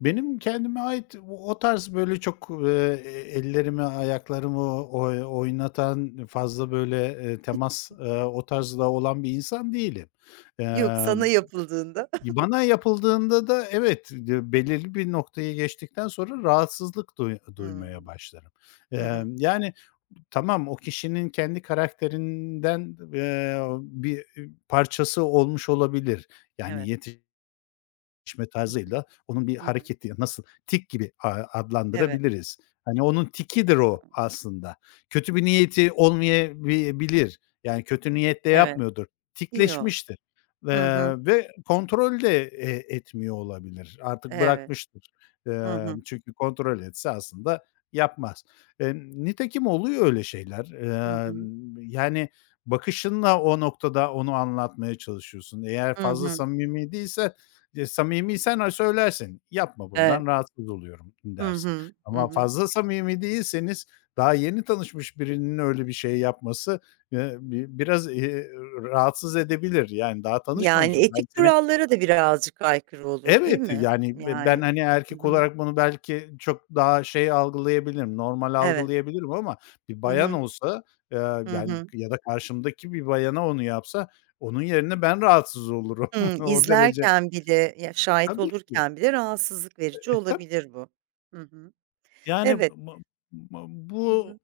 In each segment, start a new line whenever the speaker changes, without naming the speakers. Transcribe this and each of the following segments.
Benim kendime ait, o tarz böyle çok, eee, ellerimi, ayaklarımı, oy oynatan, fazla böyle, eee, temas, ııı, o tarzda olan bir insan değilim.
Yok sana
Imm,
yapıldığında.
bana yapıldığında da evet, [unintelligible] belirli bir noktayı geçtikten sonra, rahatsızlık duy duymaya
Hımm.
başlarım.
Hı hı.
Imm, yani, b tamam, o kişinin kendi karakterinden, eee, bir parçası olmuş olabilir. Yani,
Evet.
yetişme
Hı hı.
tarzıyla onun bir
Hı hı.
hareketi, nasıl, tik gibi, ııı,
Evet.
adlandırabiliriz. Hani, onun tikidir o,
Hıı.
aslında. Kötü bir niyeti olmayabi bilir. Yani, kötü niyetle
Evet.
yapmıyordur.
Yo,
Tikleşmiştir.
hı hı.
Iıı ve kontrol de e etmiyor olabilir. Artık
Evet.
bırakmıştır.
Hı
Imm,
hı.
çünkü kontrol etse, aslında yapmaz. Imm, nitekim oluyor öyle şeyler.
Hı hı.
Imm, yani bakışınla o noktada, onu anlatmaya çalışıyorsun. Eğer
Hı
fazla
hı.
samimi değilse; samimiysen ha, söylersin. Yapma,
Evet.
bundan rahatsız oluyorum,
Hı
dersin
hı. Hı
ama
hı.
fazla samimi değilseniz, daha yeni tanışmış birinin öyle bir şey yapması, ııı, bi biraz, eee, rahatsız edebilir. Yani, daha
Yani
tanışmamışım, ben
etik
seni
kurallara da birazcık aykırı olur, değil
Evet,
mi?
yani, b ben,
Yani.
hani,
Hı
erkek
hı.
olarak bunu belki çok daha şey algılayabilirim, normal
Evet.
algılayabilirim ama bir
Hı
bayan
hı.
olsa, ııı,
Hı
yani
hı.
ya da karşımdaki bir bayana onu yapsa, onun yerine ben rahatsız olurum.
Hımm,
O derece.
izlerken bile ya, şahit
Tabii ki.
olurken bile, rahatsızlık verici
Eee, tab
olabilir, bu. Hı hı.
Yani,
Evet.
mı mı
Hı
bu,
hı.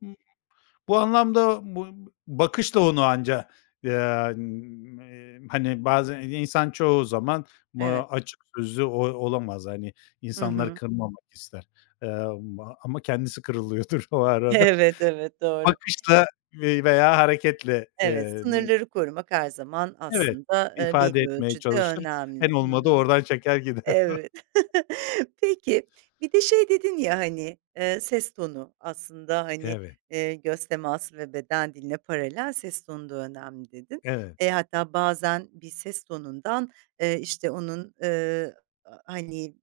bu anlamda bu bakış da onu anca,, [unintelligible] hani, bazen insan çoğu zaman, b ııı,
Evet.
açık sözlü o olamaz. Hani,
Hı
insanları
hı.
kırmamak ister; ımm, ama kendisi kırılıyordur o arada.
Evet, evet, doğru.
Bakışla ve veya hareketle,
Evet,
eee, bi
sınırları korumak her zaman
Evet,
aslında, ııı,
ifade
belli
etmeye
ölçüde
çalışır. En
önemli. Hı
olmadı,
hı.
oradan çeker, gider.
Evet. Peki, bir de şey dedin ya hani, ııı, ses tonu. Aslında hani,
Evet.
eee, göz teması ve beden diline paralel, ses tonu da önemli, dedin.
Evet.
E, hatta bazen bir ses tonundan, ııı, işte onun, ııı, hani